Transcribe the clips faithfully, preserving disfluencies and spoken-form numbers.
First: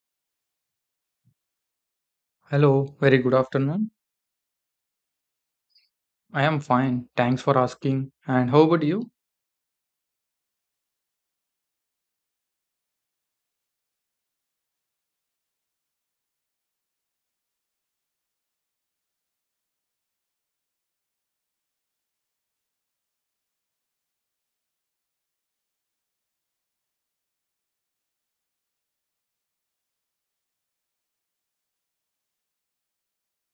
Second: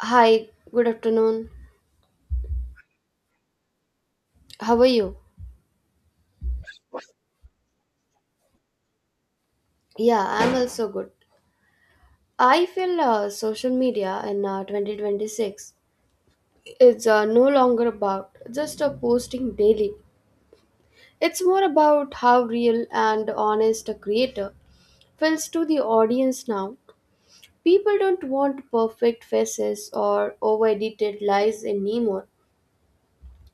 Hi, good afternoon. Hello, very good afternoon. How are you? I am fine. Thanks for asking. And how about you? Yeah, I'm also good. I feel uh, social media in uh, twenty twenty-six is uh, no longer about just uh, posting daily. It's more about how real and honest a creator feels to the audience now. People don't want perfect faces or over edited lies anymore.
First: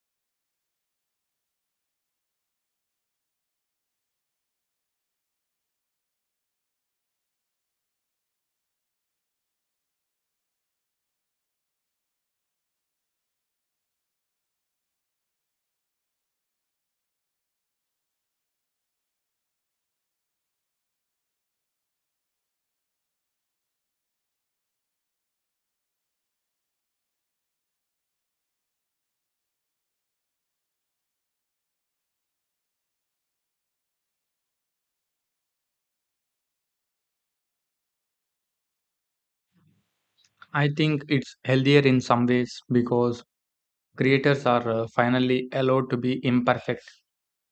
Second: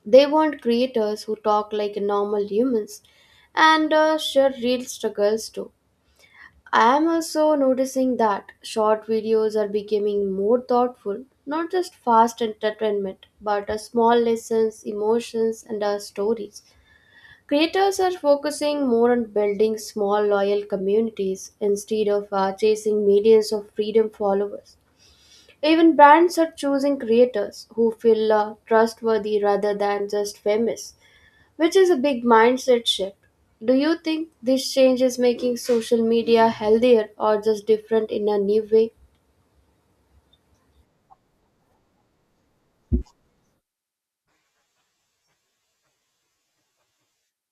They want creators who talk like normal humans and uh, share real struggles too. I am also noticing that short videos are becoming more thoughtful, not just fast entertainment, but a small lessons, emotions, and our stories. Creators are focusing more on building small loyal communities instead of uh, chasing millions of freedom followers. Even brands are choosing creators who feel uh, trustworthy rather than just famous, which is a big mindset shift. Do you think this change is making social media healthier or just different in a new way? I think it's healthier in some ways because creators are uh, finally allowed to be imperfect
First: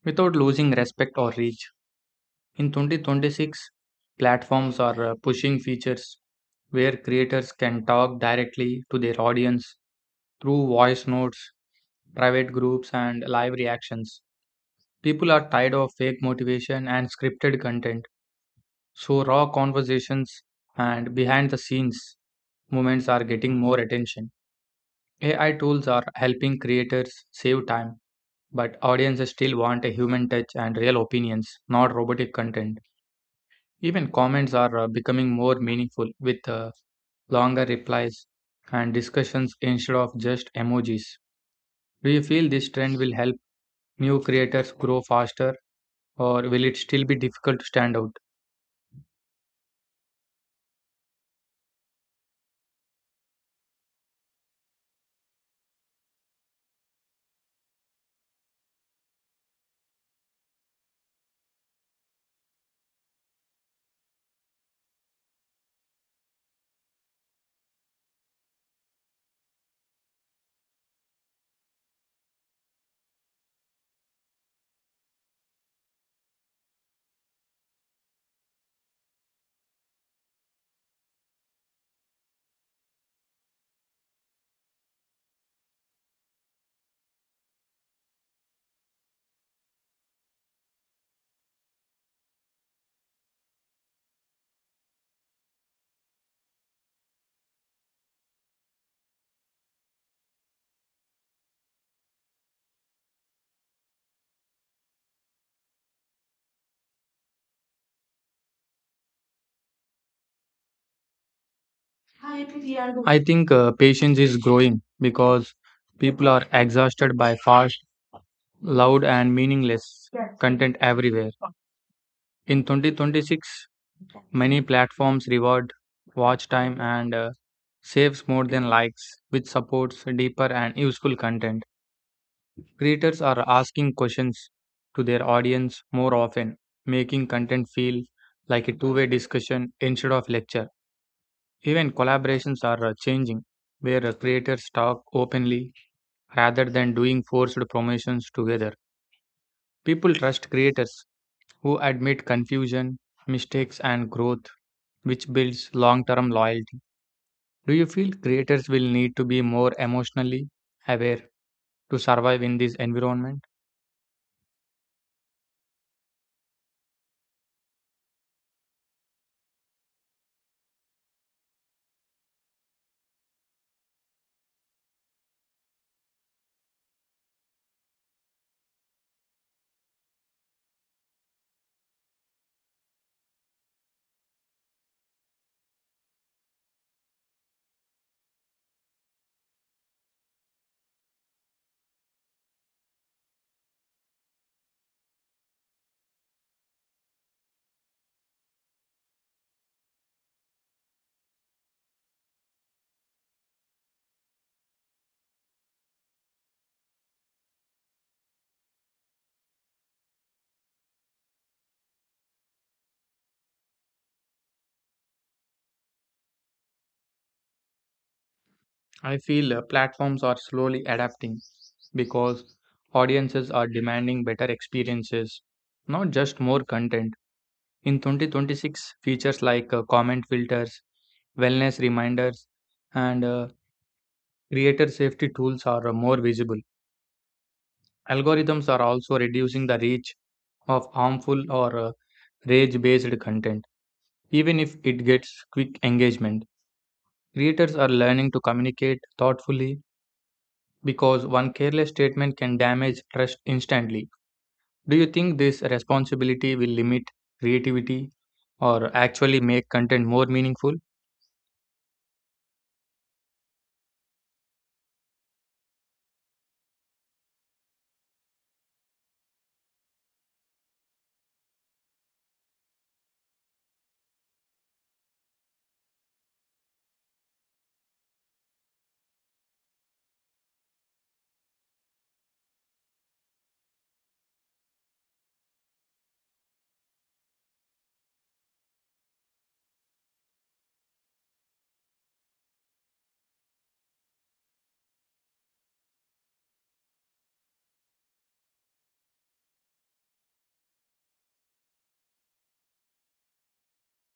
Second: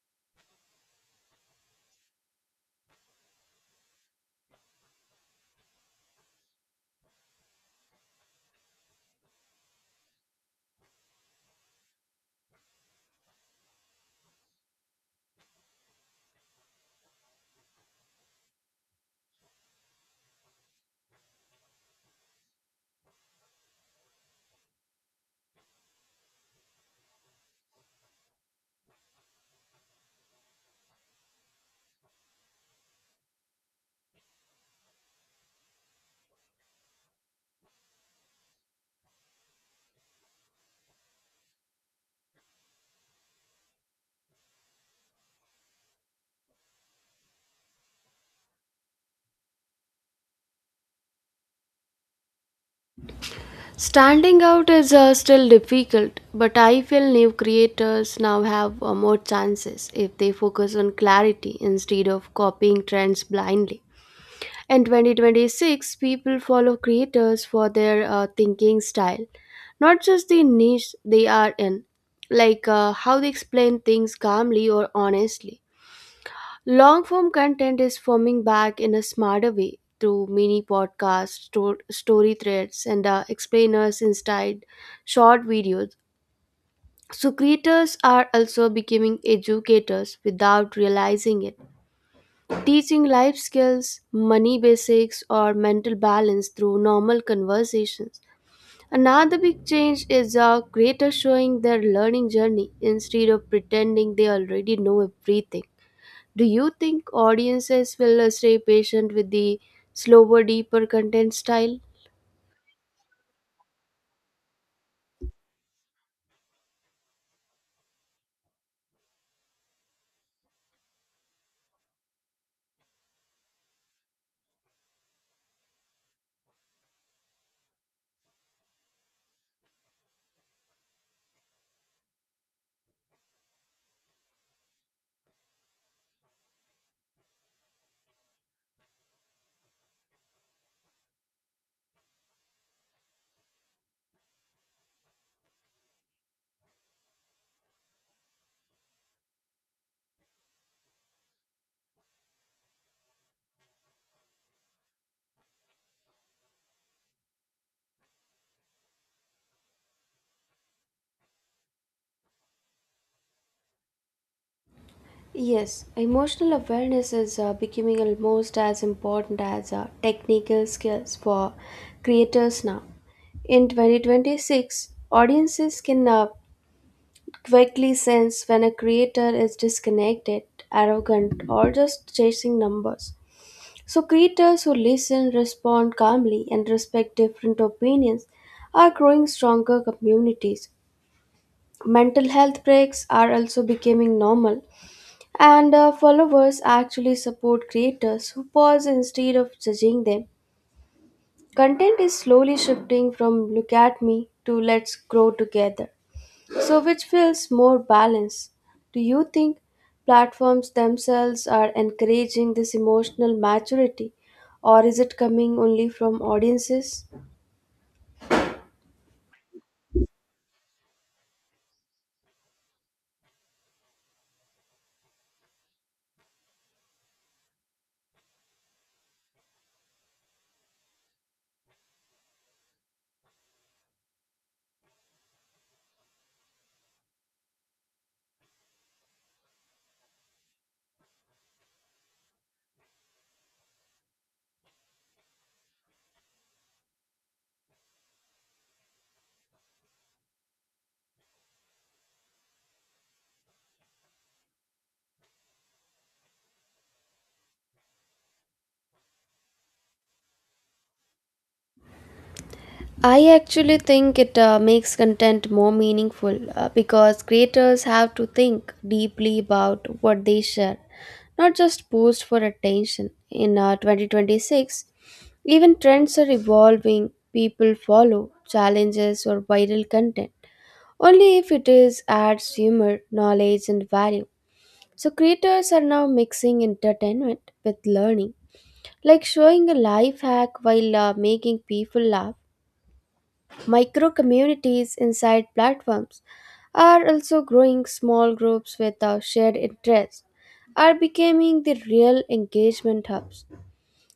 without losing respect or reach. In twenty twenty-six, platforms are uh, pushing features where creators can talk directly to their audience through voice notes, private groups, and live reactions. People are tired of fake motivation and scripted content. So, raw conversations and behind the scenes moments are getting more attention. A I tools are helping creators save time, but audiences still want a human touch and real opinions, not robotic content. Even comments are uh, becoming more meaningful with uh, longer replies and discussions instead of just emojis. Do you feel this trend will help new creators grow faster, or will it still be difficult to stand out? Standing out is uh, still difficult, but I feel new creators now have uh, more chances if they focus on clarity instead of copying trends blindly. In twenty twenty-six, people follow creators for their uh, thinking style, not just the niche they are in, like uh, how they explain things calmly or honestly. Long form content is forming back in a smarter way through mini podcasts, sto- story threads, and uh, explainers inside short videos. So, creators are also becoming educators without realizing it, teaching life skills, money basics, or mental balance through normal conversations. Another big change is uh, creators showing their learning journey instead of pretending they already know everything. Do you think audiences will uh, stay patient with the slower, deeper content style? I think uh, patience is growing because people are exhausted by fast, loud, and meaningless content everywhere. In twenty twenty-six, many platforms reward watch time and uh, saves more than likes, which supports deeper and useful content. Creators are asking questions to their audience more often, making content feel like a two way discussion instead of lecture. Even collaborations are uh, changing, where uh, creators talk openly rather than doing forced promotions together. People trust creators who admit confusion, mistakes, and growth, which builds long term loyalty. Do you feel creators will need to be more emotionally aware to survive in this environment? Yes, emotional awareness is uh, becoming almost as important as uh, technical skills for creators now. In twenty twenty-six, audiences can uh, quickly sense when a creator is disconnected, arrogant, or just chasing numbers. So, creators who listen, respond calmly, and respect different opinions are growing stronger communities. Mental health breaks are also becoming normal, and uh, followers actually support creators who pause instead of judging them. Content is slowly shifting from look at me to let's grow together. So, which feels more balanced? Do you think platforms themselves are encouraging this emotional maturity, or is it coming only from audiences? I feel uh, platforms are slowly adapting because audiences are demanding better experiences, not just more content. In twenty twenty-six, features like uh, comment filters, wellness reminders, and uh, creator safety tools are uh, more visible. Algorithms are also reducing the reach of harmful or uh, rage based content, even if it gets quick engagement. Creators are learning to communicate thoughtfully because one careless statement can damage trust instantly. Do you think this responsibility will limit creativity or actually make content more meaningful? I actually think it uh, makes content more meaningful uh, because creators have to think deeply about what they share, not just post for attention. In uh, twenty twenty-six, even trends are evolving. People follow challenges or viral content only if it is adds humor, knowledge, and value. So, creators are now mixing entertainment with learning, like showing a life hack while uh, making people laugh. Micro communities inside platforms are also growing. Small groups with our shared interests are becoming the real engagement hubs.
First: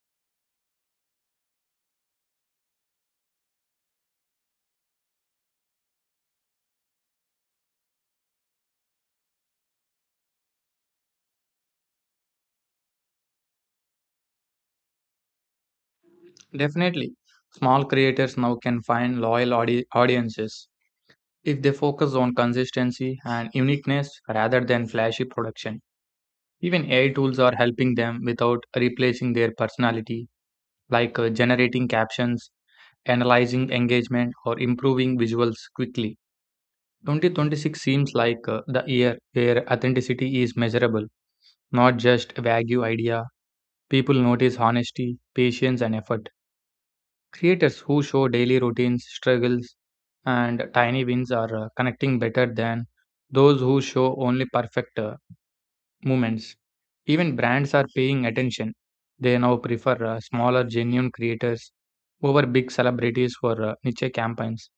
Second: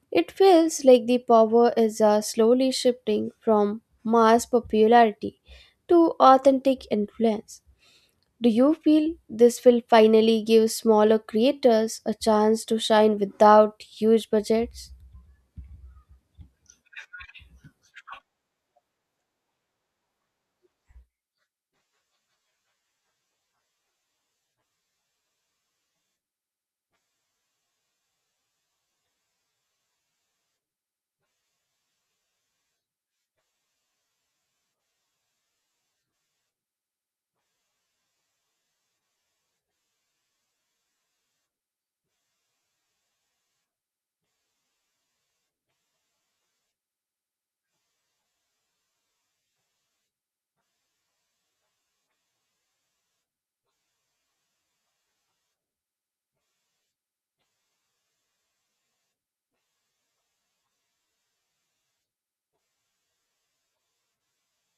It feels like the power is uh, slowly shifting from mass popularity to authentic influence. Do you feel this will finally give smaller creators a chance to shine without huge budgets? Definitely, small creators now can find loyal audi- audiences if they focus on consistency and uniqueness rather than flashy production. Even A I tools are helping them without replacing their personality, like uh, generating captions, analyzing engagement, or improving visuals quickly. twenty twenty-six seems like uh, the year where authenticity is measurable, not just a vague idea. People notice honesty, patience, and effort. Creators who show daily routines, struggles, and tiny wins are uh, connecting better than those who show only perfect uh, moments. Even brands are paying attention. They now prefer uh, smaller, genuine creators over big celebrities for uh, niche campaigns.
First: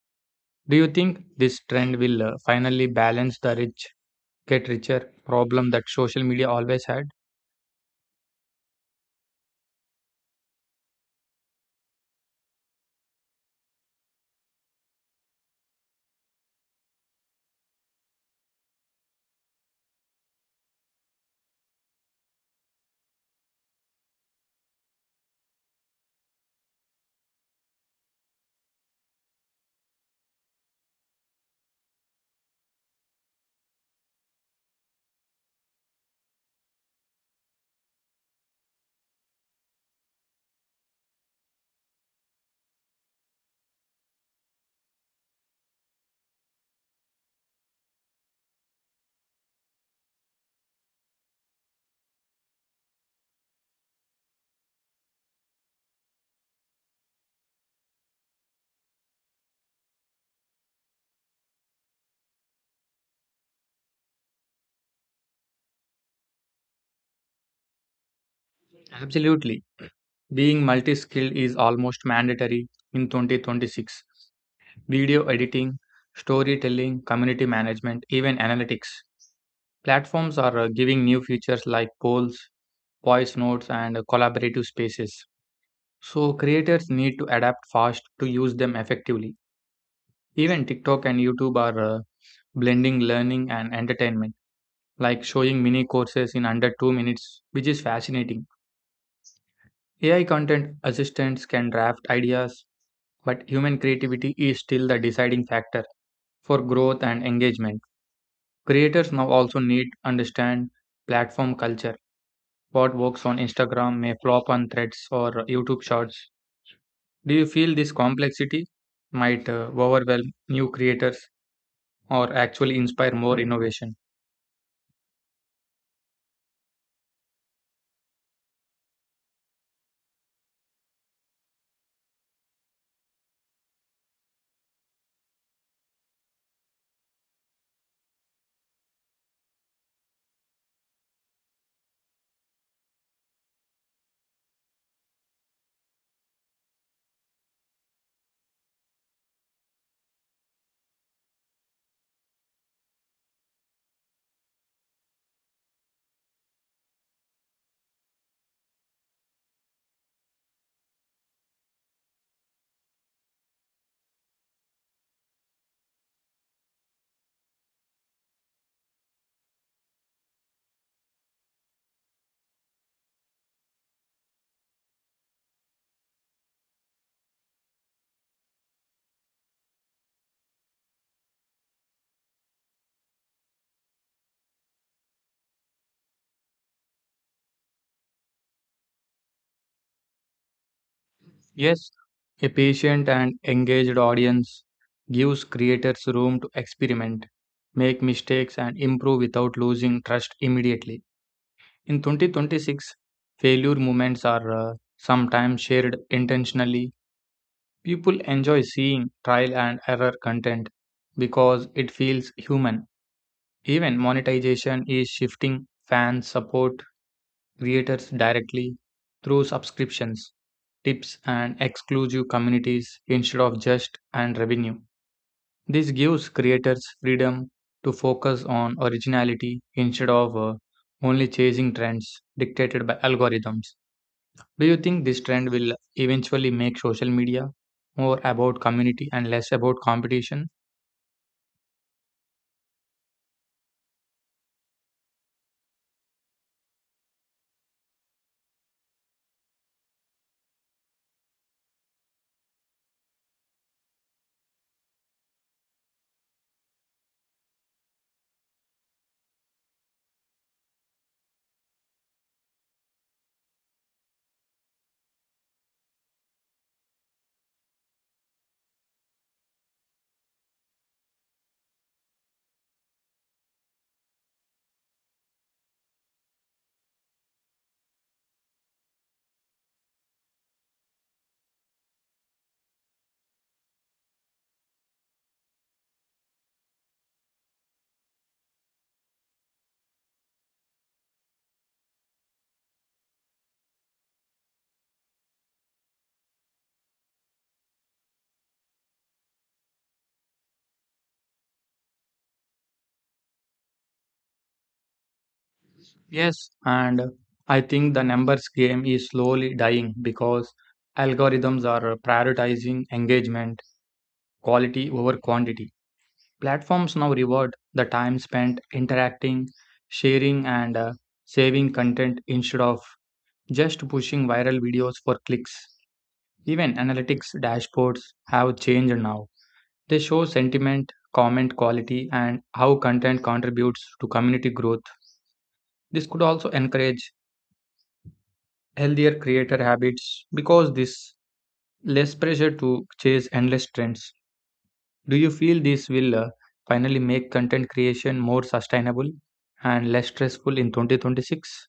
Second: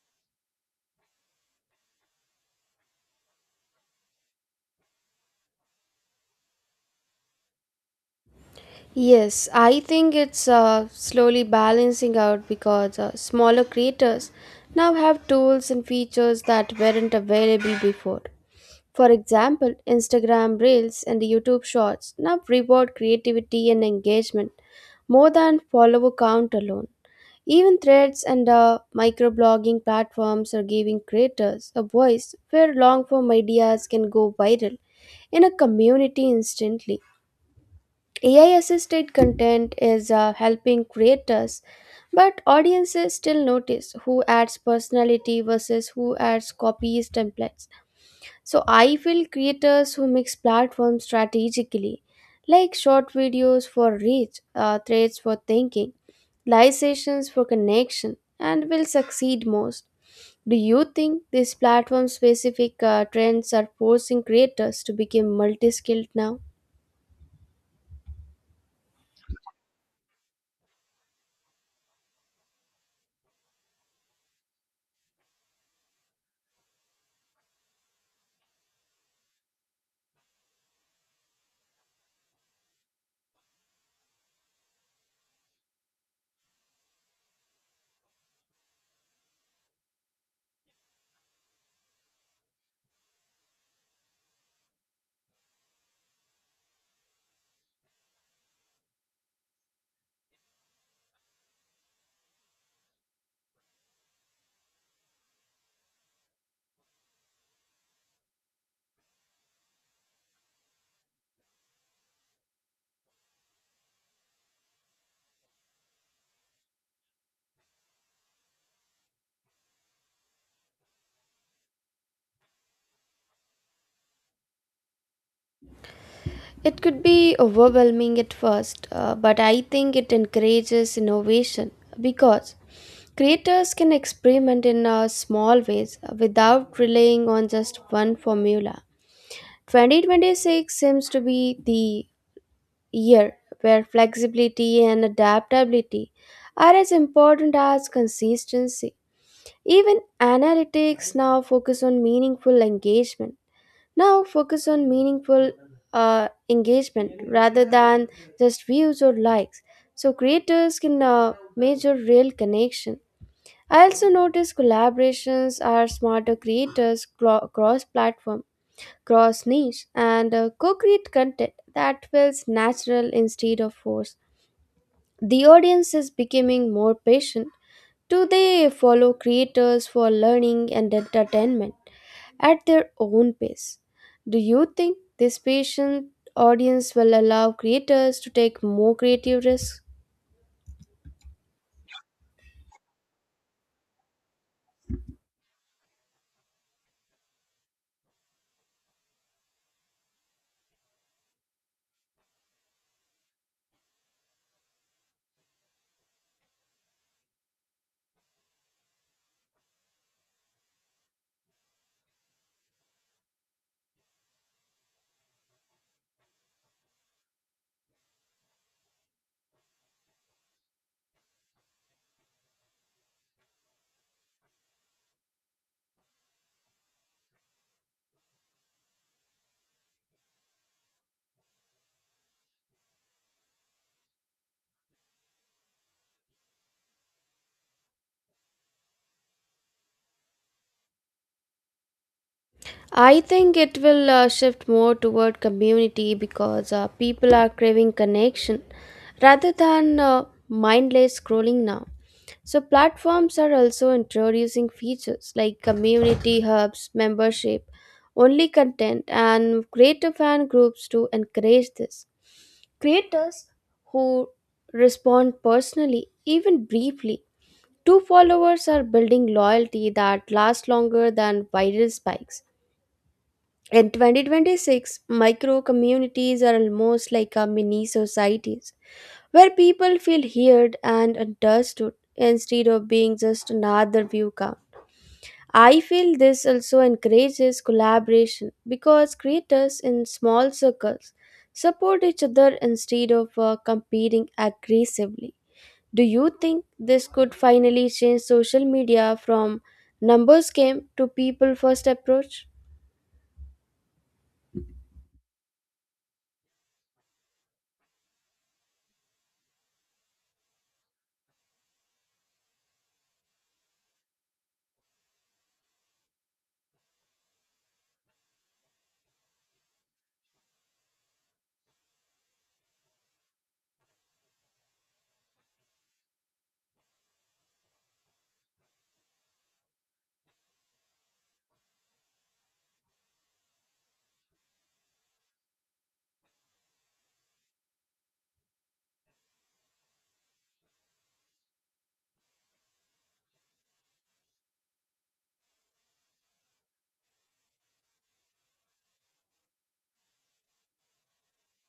Do you think this trend will uh, finally balance the rich get richer problem that social media always had? Yes, I think it's uh, slowly balancing out because uh, smaller creators now have tools and features that weren't available before. For example, Instagram Reels and YouTube Shorts now reward creativity and engagement more than follower count alone. Even threads and uh, microblogging platforms are giving creators a voice where long form ideas can go viral in a community instantly. A I assisted content is uh, helping creators, but audiences still notice who adds personality versus who adds copies templates. So I feel creators who mix platforms strategically, like short videos for reach, uh, threads for thinking, live sessions for connection, and will succeed most. Do you think these platform specific uh, trends are forcing creators to become multi skilled now? Absolutely. Being multi skilled is almost mandatory in twenty twenty-six. Video editing, storytelling, community management, even analytics. Platforms are uh, giving new features like polls, voice notes, and uh, collaborative spaces. So, creators need to adapt fast to use them effectively. Even TikTok and YouTube are uh, blending learning and entertainment, like showing mini courses in under two minutes, which is fascinating. A I content assistants can draft ideas, but human creativity is still the deciding factor for growth and engagement. Creators now also need to understand platform culture. What works on Instagram may flop on Threads or YouTube Shorts. Do you feel this complexity might uh, overwhelm new creators or actually inspire more innovation? It could be overwhelming at first, uh, but I think it encourages innovation because creators can experiment in uh, small ways without relying on just one formula. twenty twenty-six seems to be the year where flexibility and adaptability are as important as consistency. Even analytics now focus on meaningful engagement now focus on meaningful uh, engagement rather than just views or likes. So creators can uh, measure real connection. I also notice collaborations are smarter creators cross platform, cross niche, and uh, co create content that feels natural instead of forced. The audience is becoming more patient. Do they follow creators for learning and entertainment? At their own pace. Do you think this patient audience will allow creators to take more creative risks? Yes, a patient and engaged audience gives creators room to experiment, make mistakes, and improve without losing trust immediately. In twenty twenty-six, failure moments are uh, sometimes shared intentionally. People enjoy seeing trial and error content because it feels human. Even monetization is shifting fans support creators directly through subscriptions, tips, and exclusive communities instead of just and revenue. This gives creators freedom to focus on originality instead of uh, only chasing trends dictated by algorithms. Do you think this trend will eventually make social media more about community and less about competition? I think it will uh, shift more toward community because uh, people are craving connection rather than uh, mindless scrolling now. So, platforms are also introducing features like community hubs, membership, only content, and creator fan groups to encourage this. Creators who respond personally, even briefly, to followers are building loyalty that lasts longer than viral spikes. In twenty twenty-six, micro communities are almost like a mini societies where people feel heard and understood instead of being just another view count. I feel this also encourages collaboration because creators in small circles support each other instead of uh, competing aggressively. Do you think this could finally change social media from numbers game to people first approach? Yes, and I think the numbers game is slowly dying because algorithms are prioritizing engagement, quality over quantity. Platforms now reward the time spent interacting, sharing, and uh, saving content instead of just pushing viral videos for clicks. Even analytics dashboards have changed now. They show sentiment, comment quality, and how content contributes to community growth. This could also encourage healthier creator habits because this less pressure to chase endless trends. Do you feel this will uh, finally make content creation more sustainable and less stressful in twenty twenty-six?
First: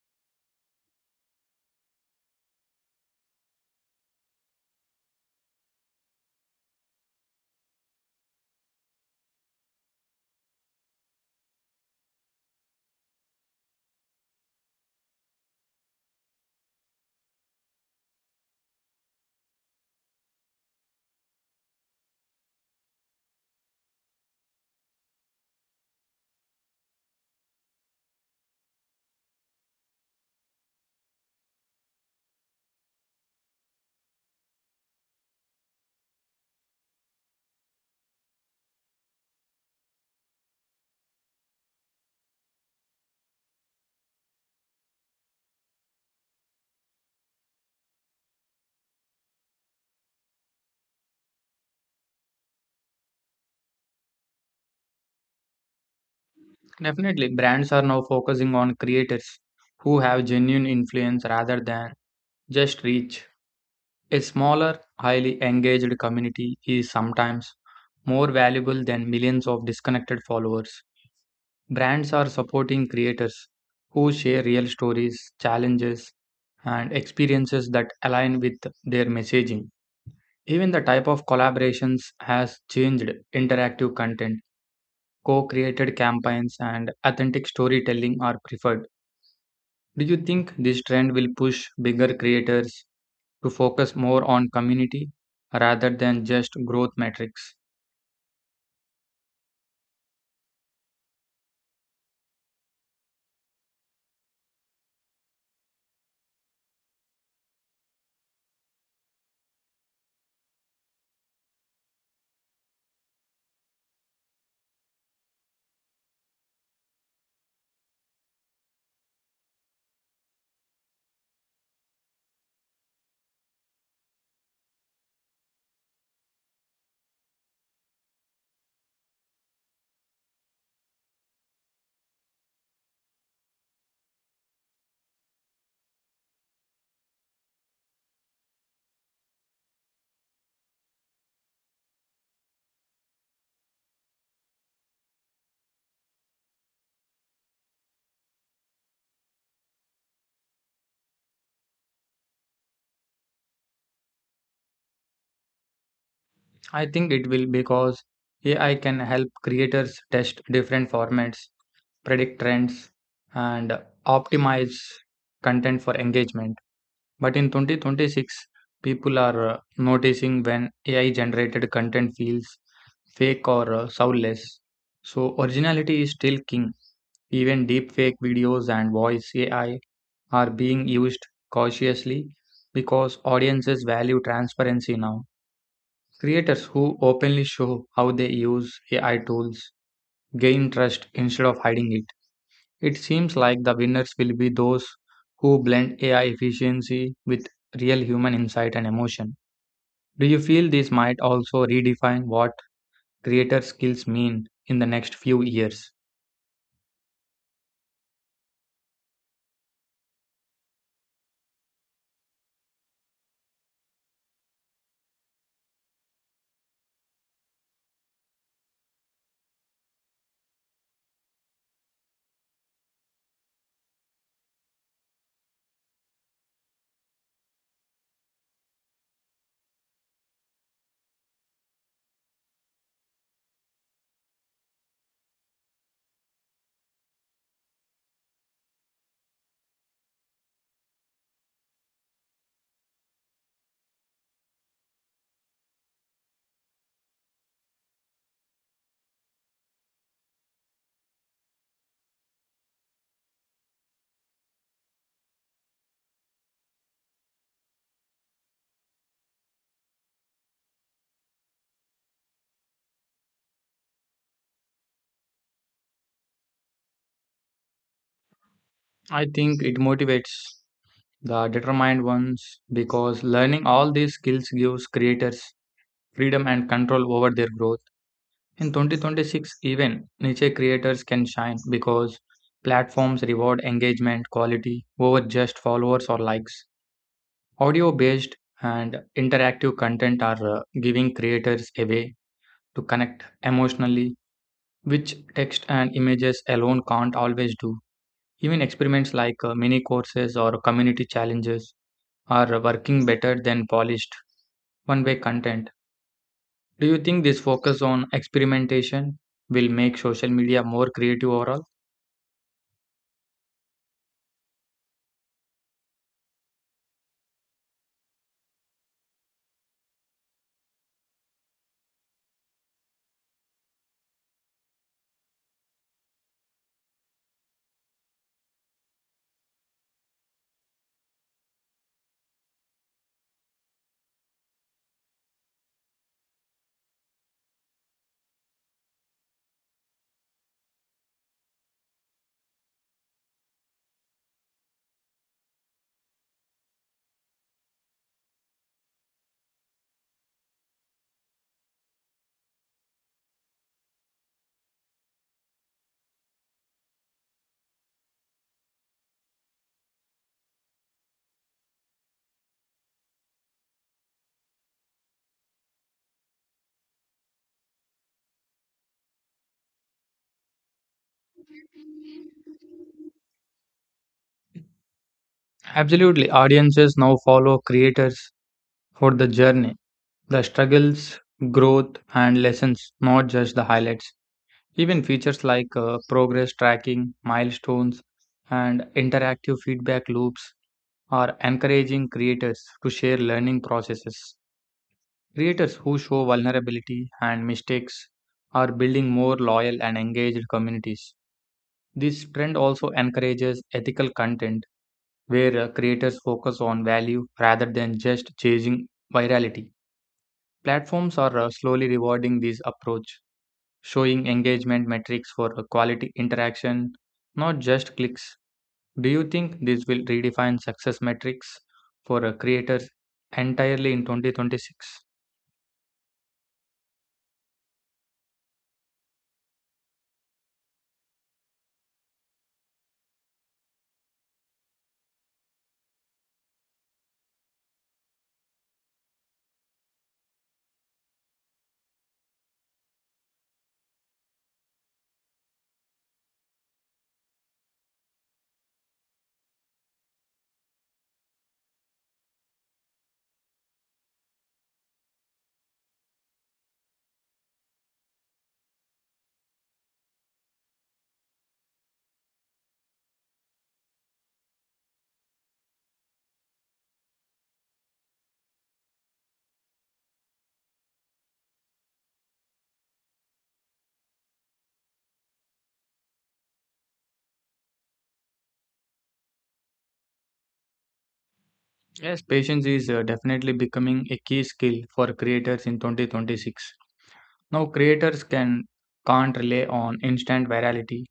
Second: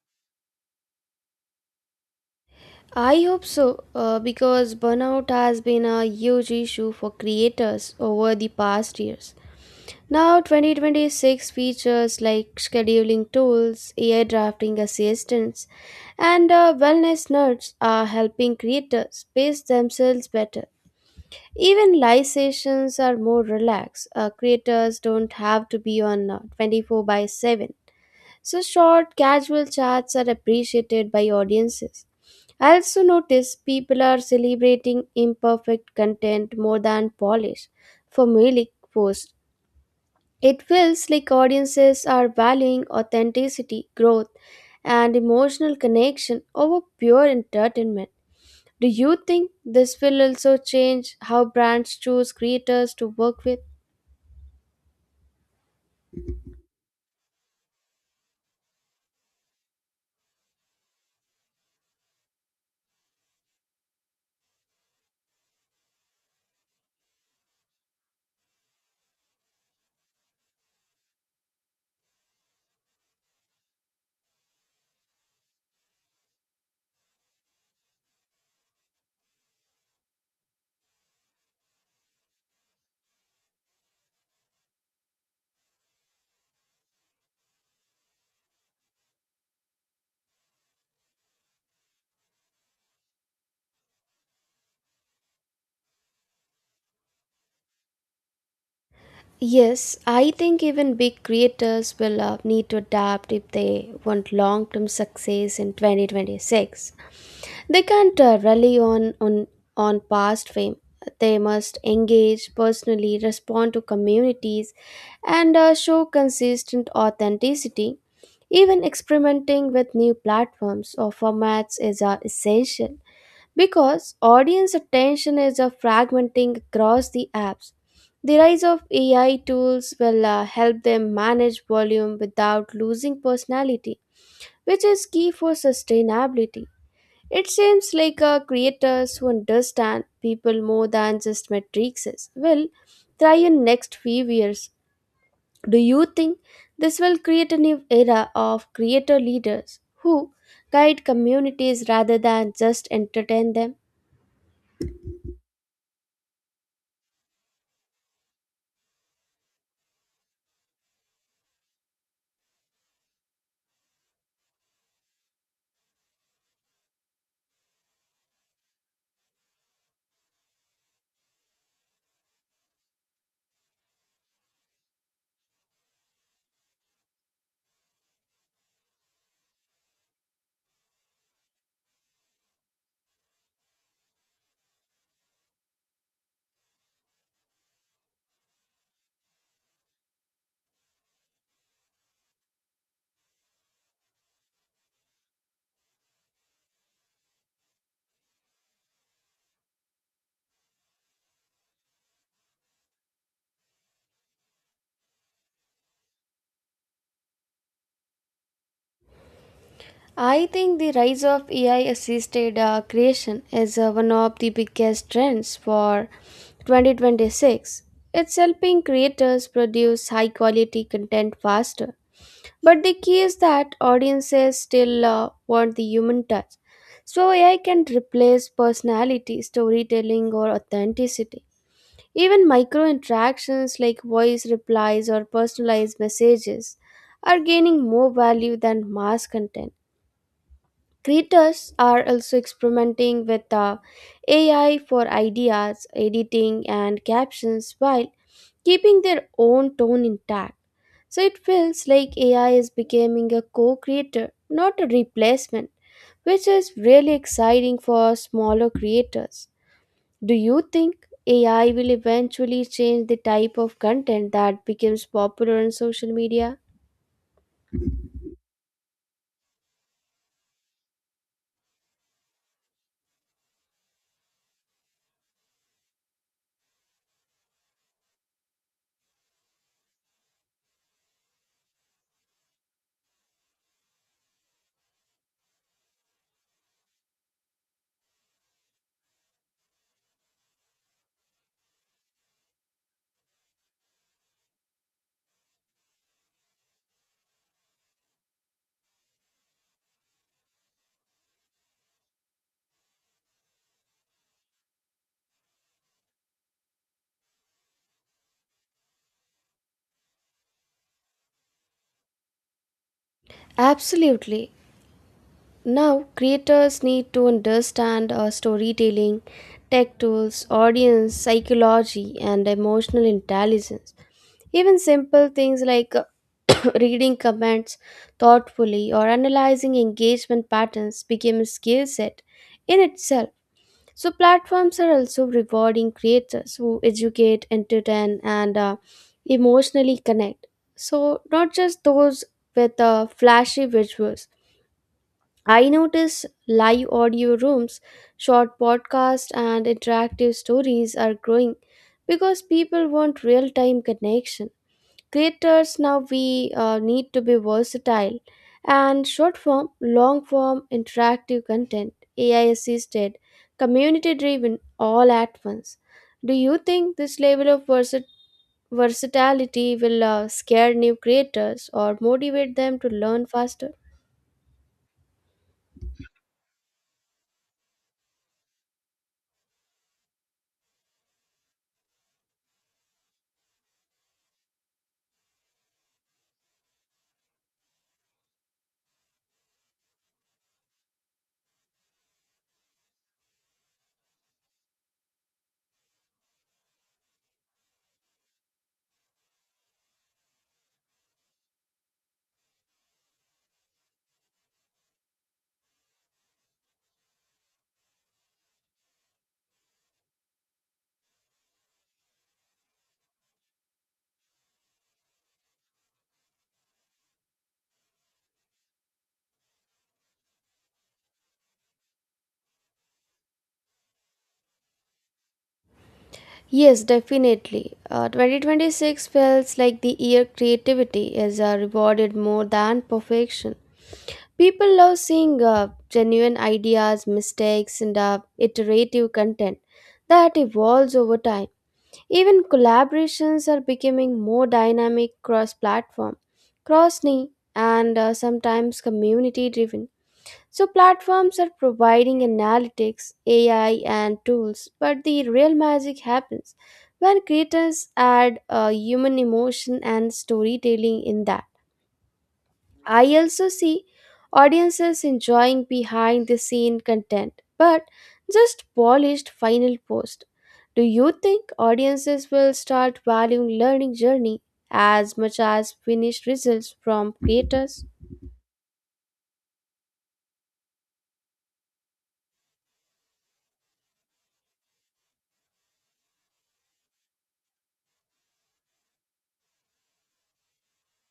I hope so uh, because burnout has been a huge issue for creators over the past years. Now, twenty twenty-six features like scheduling tools, A I drafting assistants, and uh, wellness nerds are helping creators pace themselves better. Even live sessions are more relaxed. Uh, creators don't have to be on uh, twenty-four by seven. So, short, casual chats are appreciated by audiences. I also notice people are celebrating imperfect content more than polished, formulaic posts. It feels like audiences are valuing authenticity, growth, and emotional connection over pure entertainment. Do you think this will also change how brands choose creators to work with? Definitely, brands are now focusing on creators who have genuine influence rather than just reach. A smaller, highly engaged community is sometimes more valuable than millions of disconnected followers. Brands are supporting creators who share real stories, challenges, and experiences that align with their messaging. Even the type of collaborations has changed. Interactive content, co created campaigns, and authentic storytelling are preferred. Do you think this trend will push bigger creators to focus more on community rather than just growth metrics? Yes, I think even big creators will uh, need to adapt if they want long term success in twenty twenty-six. They can't uh, rely on, on, on past fame. They must engage personally, respond to communities, and uh, show consistent authenticity. Even experimenting with new platforms or formats is uh, essential because audience attention is uh, fragmenting across the apps. The rise of A I tools will uh, help them manage volume without losing personality, which is key for sustainability. It seems like uh, creators who understand people more than just matrices will thrive in next few years. Do you think this will create a new era of creator leaders who guide communities rather than just entertain them? I think it will because A I can help creators test different formats, predict trends, and optimize content for engagement. But in twenty twenty-six, people are uh, noticing when A I generated content feels fake or uh, soulless. So, originality is still king. Even deepfake videos and voice A I are being used cautiously because audiences value transparency now. Creators who openly show how they use A I tools gain trust instead of hiding it. It seems like the winners will be those who blend A I efficiency with real human insight and emotion. Do you feel this might also redefine what creator skills mean in the next few years? I think the rise of A I assisted uh, creation is uh, one of the biggest trends for twenty twenty-six. It's helping creators produce high quality content faster. But the key is that audiences still uh, want the human touch. So A I can replace personality, storytelling, or authenticity. Even micro interactions like voice replies or personalized messages are gaining more value than mass content. Creators are also experimenting with uh, A I for ideas, editing, and captions while keeping their own tone intact. So it feels like A I is becoming a co creator, not a replacement, which is really exciting for smaller creators. Do you think A I will eventually change the type of content that becomes popular on social media? I think it motivates the determined ones because learning all these skills gives creators freedom and control over their growth. In twenty twenty-six, even niche creators can shine because platforms reward engagement quality over just followers or likes. Audio based and interactive content are uh, giving creators a way to connect emotionally, which text and images alone can't always do. Even experiments like uh, mini courses or community challenges are working better than polished one way content. Do you think this focus on experimentation will make social media more creative overall? Absolutely. Now, creators need to understand uh, storytelling, tech tools, audience psychology, and emotional intelligence. Even simple things like reading comments thoughtfully or analyzing engagement patterns became a skill set in itself. So, platforms are also rewarding creators who educate, entertain, and uh, emotionally connect. So, not just those with uh, flashy visuals. I notice live audio rooms, short podcasts, and interactive stories are growing because people want real time connection. Creators now we uh, need to be versatile and short form, long form, interactive content, A I assisted, community driven, all at once. Do you think this level of versa- versatility will uh, scare new creators or motivate them to learn faster? Absolutely. Audiences now follow creators for the journey, the struggles, growth, and lessons, not just the highlights. Even features like uh, progress tracking, milestones, and interactive feedback loops are encouraging creators to share learning processes. Creators who show vulnerability and mistakes are building more loyal and engaged communities. This trend also encourages ethical content where uh, creators focus on value rather than just chasing virality. Platforms are uh, slowly rewarding this approach, showing engagement metrics for uh, quality interaction, not just clicks. Do you think this will redefine success metrics for uh, creators entirely in twenty twenty-six? Yes, definitely. Uh, twenty twenty-six feels like the year creativity is uh, rewarded more than perfection. People love seeing uh, genuine ideas, mistakes, and uh, iterative content that evolves over time. Even collaborations are becoming more dynamic cross platform, cross knee, and uh, sometimes community driven. So, platforms are providing analytics, A I, and tools, but the real magic happens when creators add uh, human emotion and storytelling in that. I also see audiences enjoying behind the scene content, but just polished final post. Do you think audiences will start valuing learning journey as much as finished results from creators? Yes, patience is uh, definitely becoming a key skill for creators in twenty twenty-six. Now creators can can't rely on instant virality.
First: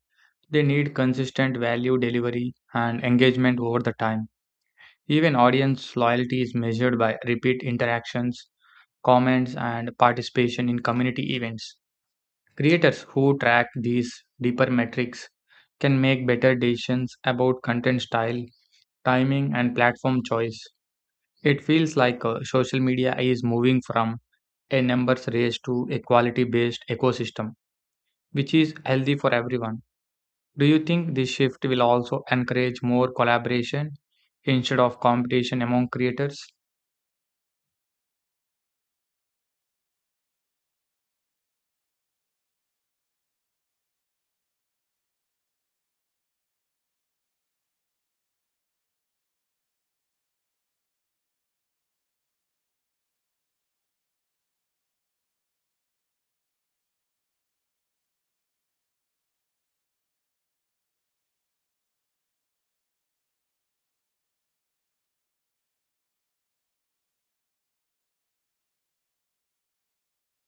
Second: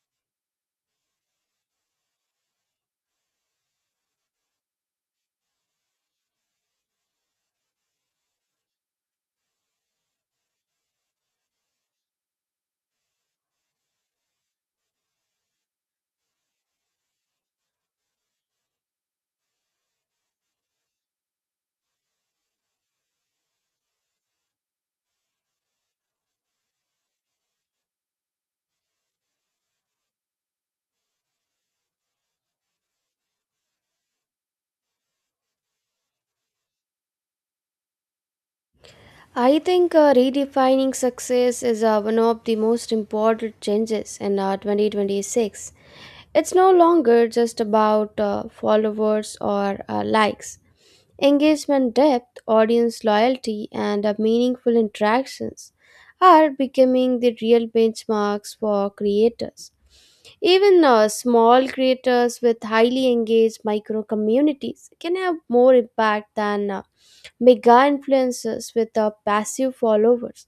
They need consistent value delivery and engagement over the time. Even audience loyalty is measured by repeat interactions, comments and participation in community events. Creators who track these deeper metrics can make better decisions about content style, timing and platform choice. It feels like uh, social media is moving from a numbers race to a quality based ecosystem, which is healthy for everyone. Do you think this shift will also encourage more collaboration instead of competition among creators? I think uh, redefining success is uh, one of the most important changes in uh, twenty twenty-six. It's no longer just about uh, followers or uh, likes. Engagement depth, audience loyalty, and uh, meaningful interactions are becoming the real benchmarks for creators. Even uh, small creators with highly engaged micro communities can have more impact than uh, mega influencers with uh, passive followers.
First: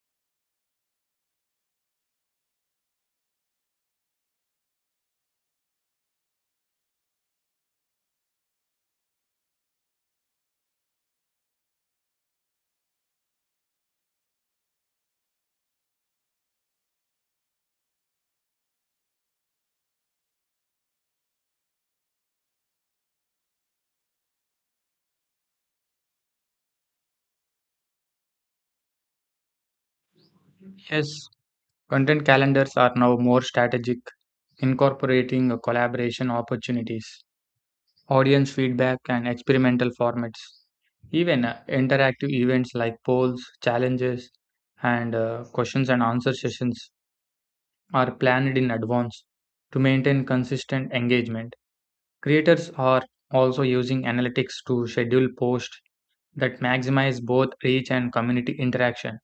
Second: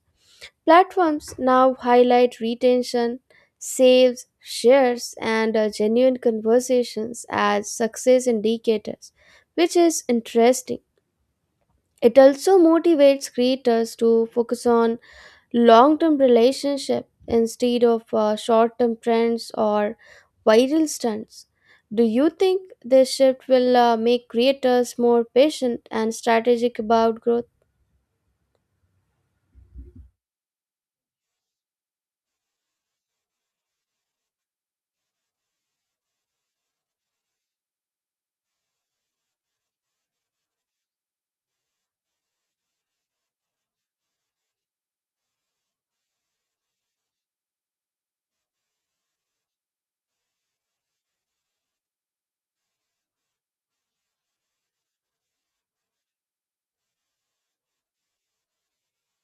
Platforms now highlight retention, saves, shares, and uh, genuine conversations as success indicators, which is interesting. It also motivates creators to focus on long term relationship instead of short term trends or viral stunts. Do you think this shift will uh, make creators more patient and strategic about growth? Yes, content calendars are now more strategic, incorporating a collaboration opportunities, audience feedback, and experimental formats. Even uh, interactive events like polls, challenges, and uh, questions and answer sessions are planned in advance to maintain consistent engagement. Creators are also using analytics to schedule posts that maximize both reach and community interaction.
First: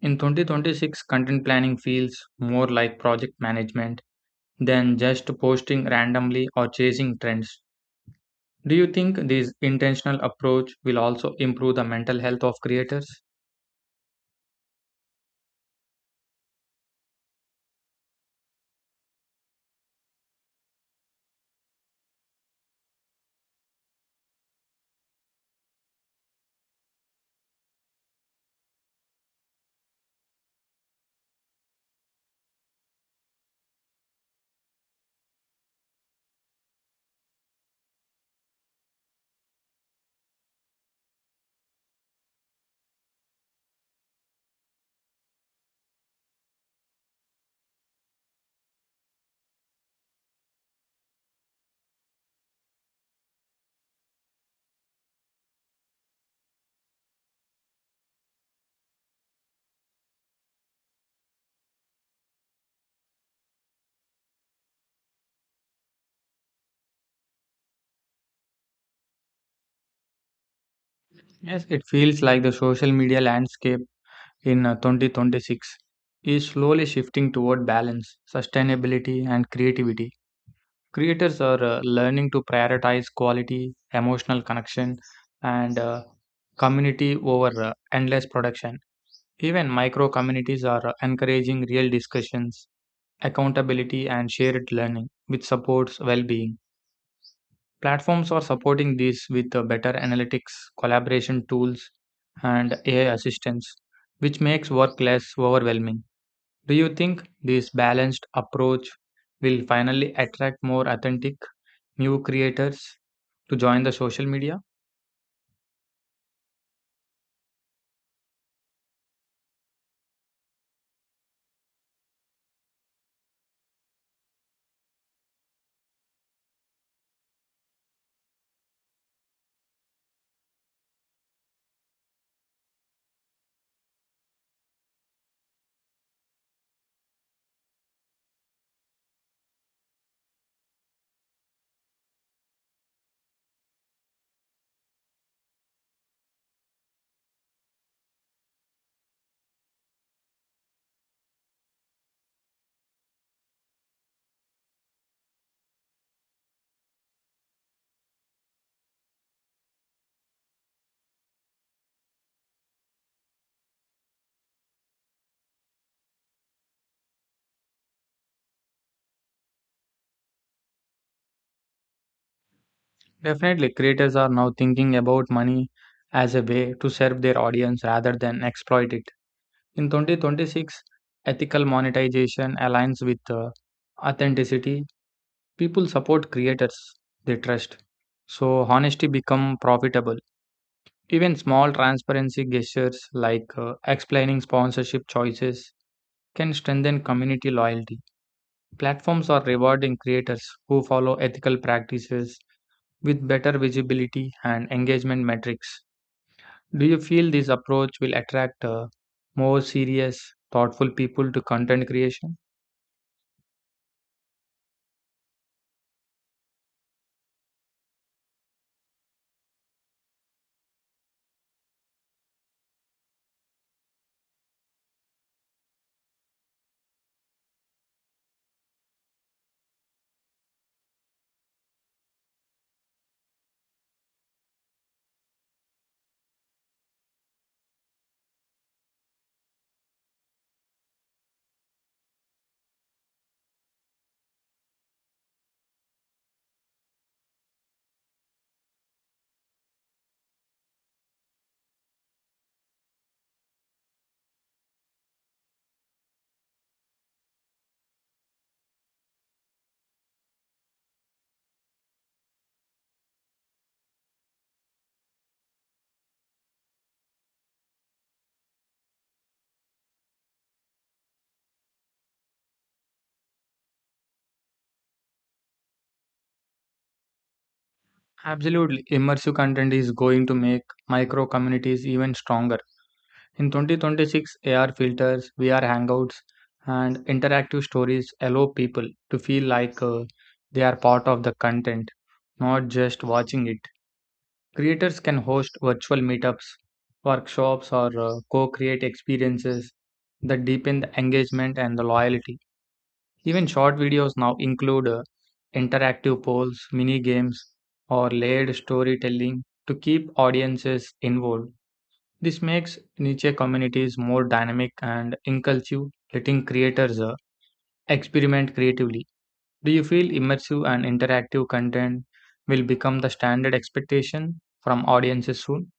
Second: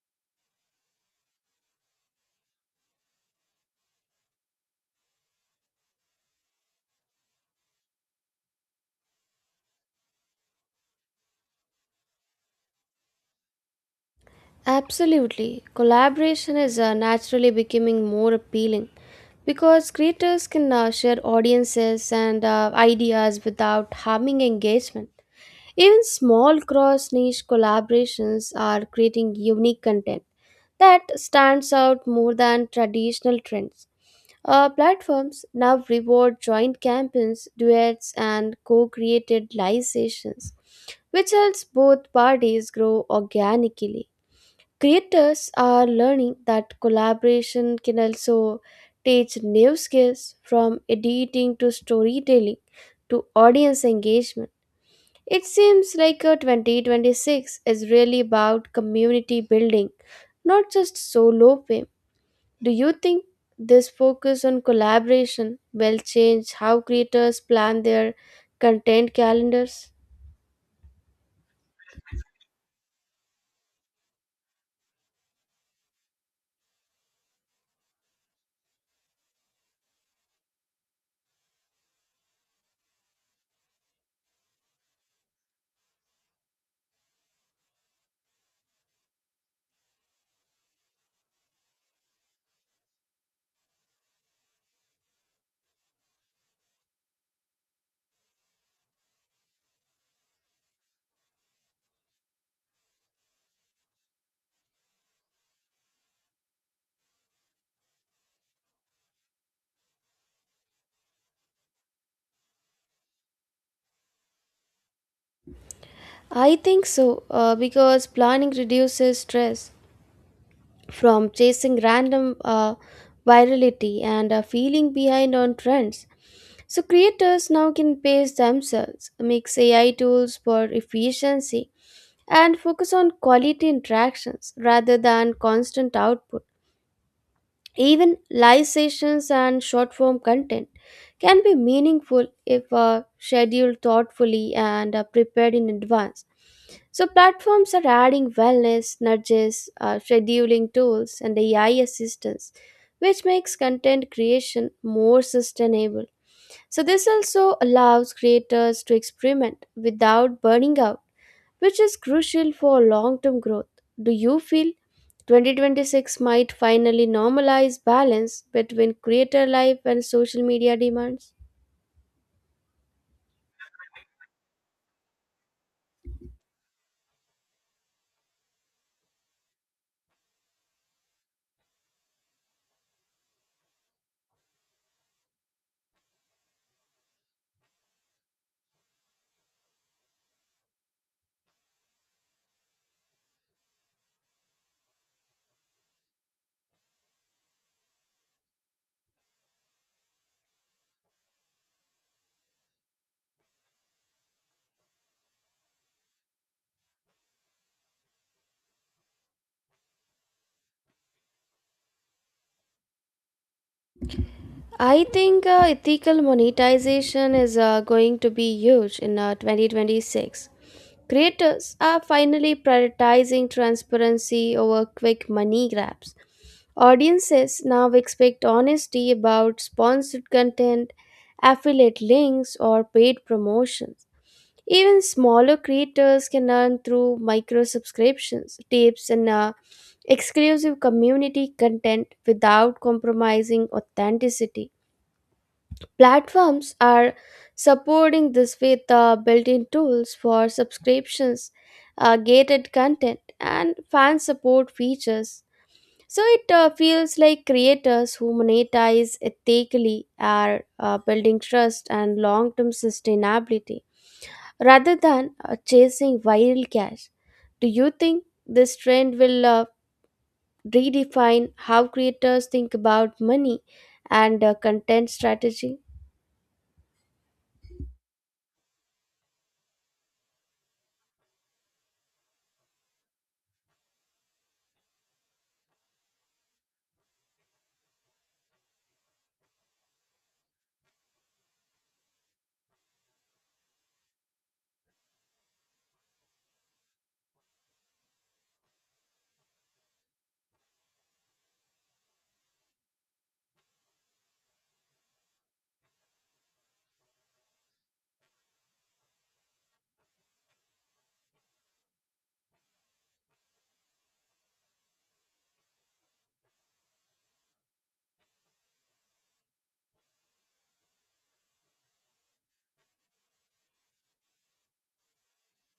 In twenty twenty-six, content planning feels more like project management than just posting randomly or chasing trends. Do you think this intentional approach will also improve the mental health of creators? Absolutely. Collaboration is uh, naturally becoming more appealing because creators can uh, share audiences and uh, ideas without harming engagement. Even small cross niche collaborations are creating unique content that stands out more than traditional trends. Uh, platforms now reward joint campaigns, duets, and co created live sessions, which helps both parties grow organically. Creators are learning that collaboration can also teach new skills from editing to storytelling to audience engagement. It seems like uh, twenty twenty-six is really about community building, not just solo fame. Do you think this focus on collaboration will change how creators plan their content calendars? Yes, it feels like the social media landscape in uh, twenty twenty-six is slowly shifting toward balance, sustainability, and creativity. Creators are uh, learning to prioritize quality, emotional connection, and uh, community over uh, endless production. Even micro communities are uh, encouraging real discussions, accountability, and shared learning, which supports well being. Platforms are supporting this with uh, better analytics, collaboration tools, and A I assistance, which makes work less overwhelming. Do you think this balanced approach will finally attract more authentic new creators to join the social media? I think so, uh, because planning reduces stress from chasing random uh, virality and uh, feeling behind on trends. So creators now can pace themselves, mix A I tools for efficiency, and focus on quality interactions rather than constant output. Even live sessions and short form content can be meaningful if uh, scheduled thoughtfully and uh, prepared in advance. So, platforms are adding wellness, nudges, uh, scheduling tools, and A I assistance, which makes content creation more sustainable. So, this also allows creators to experiment without burning out, which is crucial for long term growth. Do you feel twenty twenty-six might finally normalize balance between creator life and social media demands? Definitely, creators are now thinking about money as a way to serve their audience rather than exploit it. In twenty twenty-six, ethical monetization aligns with uh, authenticity. People support creators they trust, so honesty become profitable. Even small transparency gestures like uh, explaining sponsorship choices can strengthen community loyalty. Platforms are rewarding creators who follow ethical practices with better visibility and engagement metrics. Do you feel this approach will attract uh, more serious, thoughtful people to content creation? I think uh, ethical monetization is uh, going to be huge in uh, twenty twenty-six. Creators are finally prioritizing transparency over quick money grabs. Audiences now expect honesty about sponsored content, affiliate links, or paid promotions. Even smaller creators can earn through micro subscriptions, tips, and uh, exclusive community content without compromising authenticity. Platforms are supporting this with uh, built in tools for subscriptions, uh, gated content, and fan support features. So it uh, feels like creators who monetize ethically are uh, building trust and long term sustainability rather than uh, chasing viral cash. Do you think this trend will uh, redefine how creators think about money and uh, content strategy? Absolutely. Immersive content is going to make micro communities even stronger. In twenty twenty-six, A R filters, V R hangouts, and interactive stories allow people to feel like uh, they are part of the content, not just watching it. Creators can host virtual meetups, workshops, or uh, co create experiences that deepen the engagement and the loyalty. Even short videos now include uh, interactive polls, mini games, or layered storytelling to keep audiences involved. This makes niche communities more dynamic and inclusive, letting creators uh, experiment creatively. Do you feel immersive and interactive content will become the standard expectation from audiences soon?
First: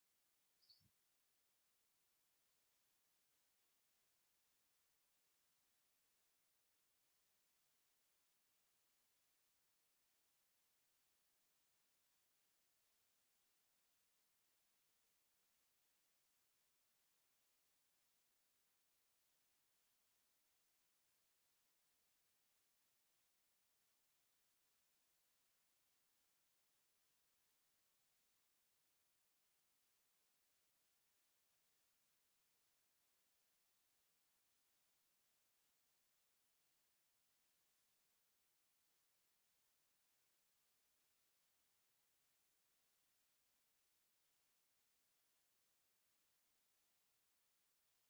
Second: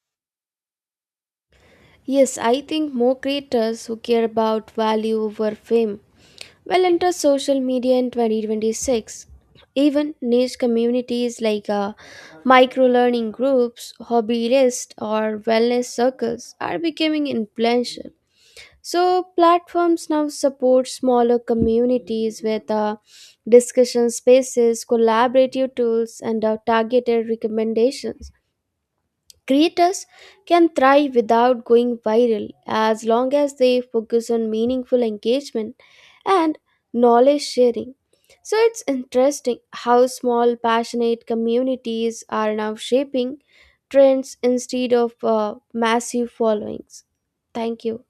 Yes, I think more creators who care about value over fame will enter social media in twenty twenty-six. Even niche communities like uh, micro learning groups, hobbyist, or wellness circles are becoming influential. So platforms now support smaller communities with uh, discussion spaces, collaborative tools, and uh, targeted recommendations. Creators can thrive without going viral as long as they focus on meaningful engagement and knowledge sharing. So it's interesting how small, passionate communities are now shaping trends instead of uh, massive followings. Thank you.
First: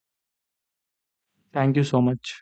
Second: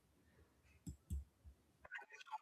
Thank you so much.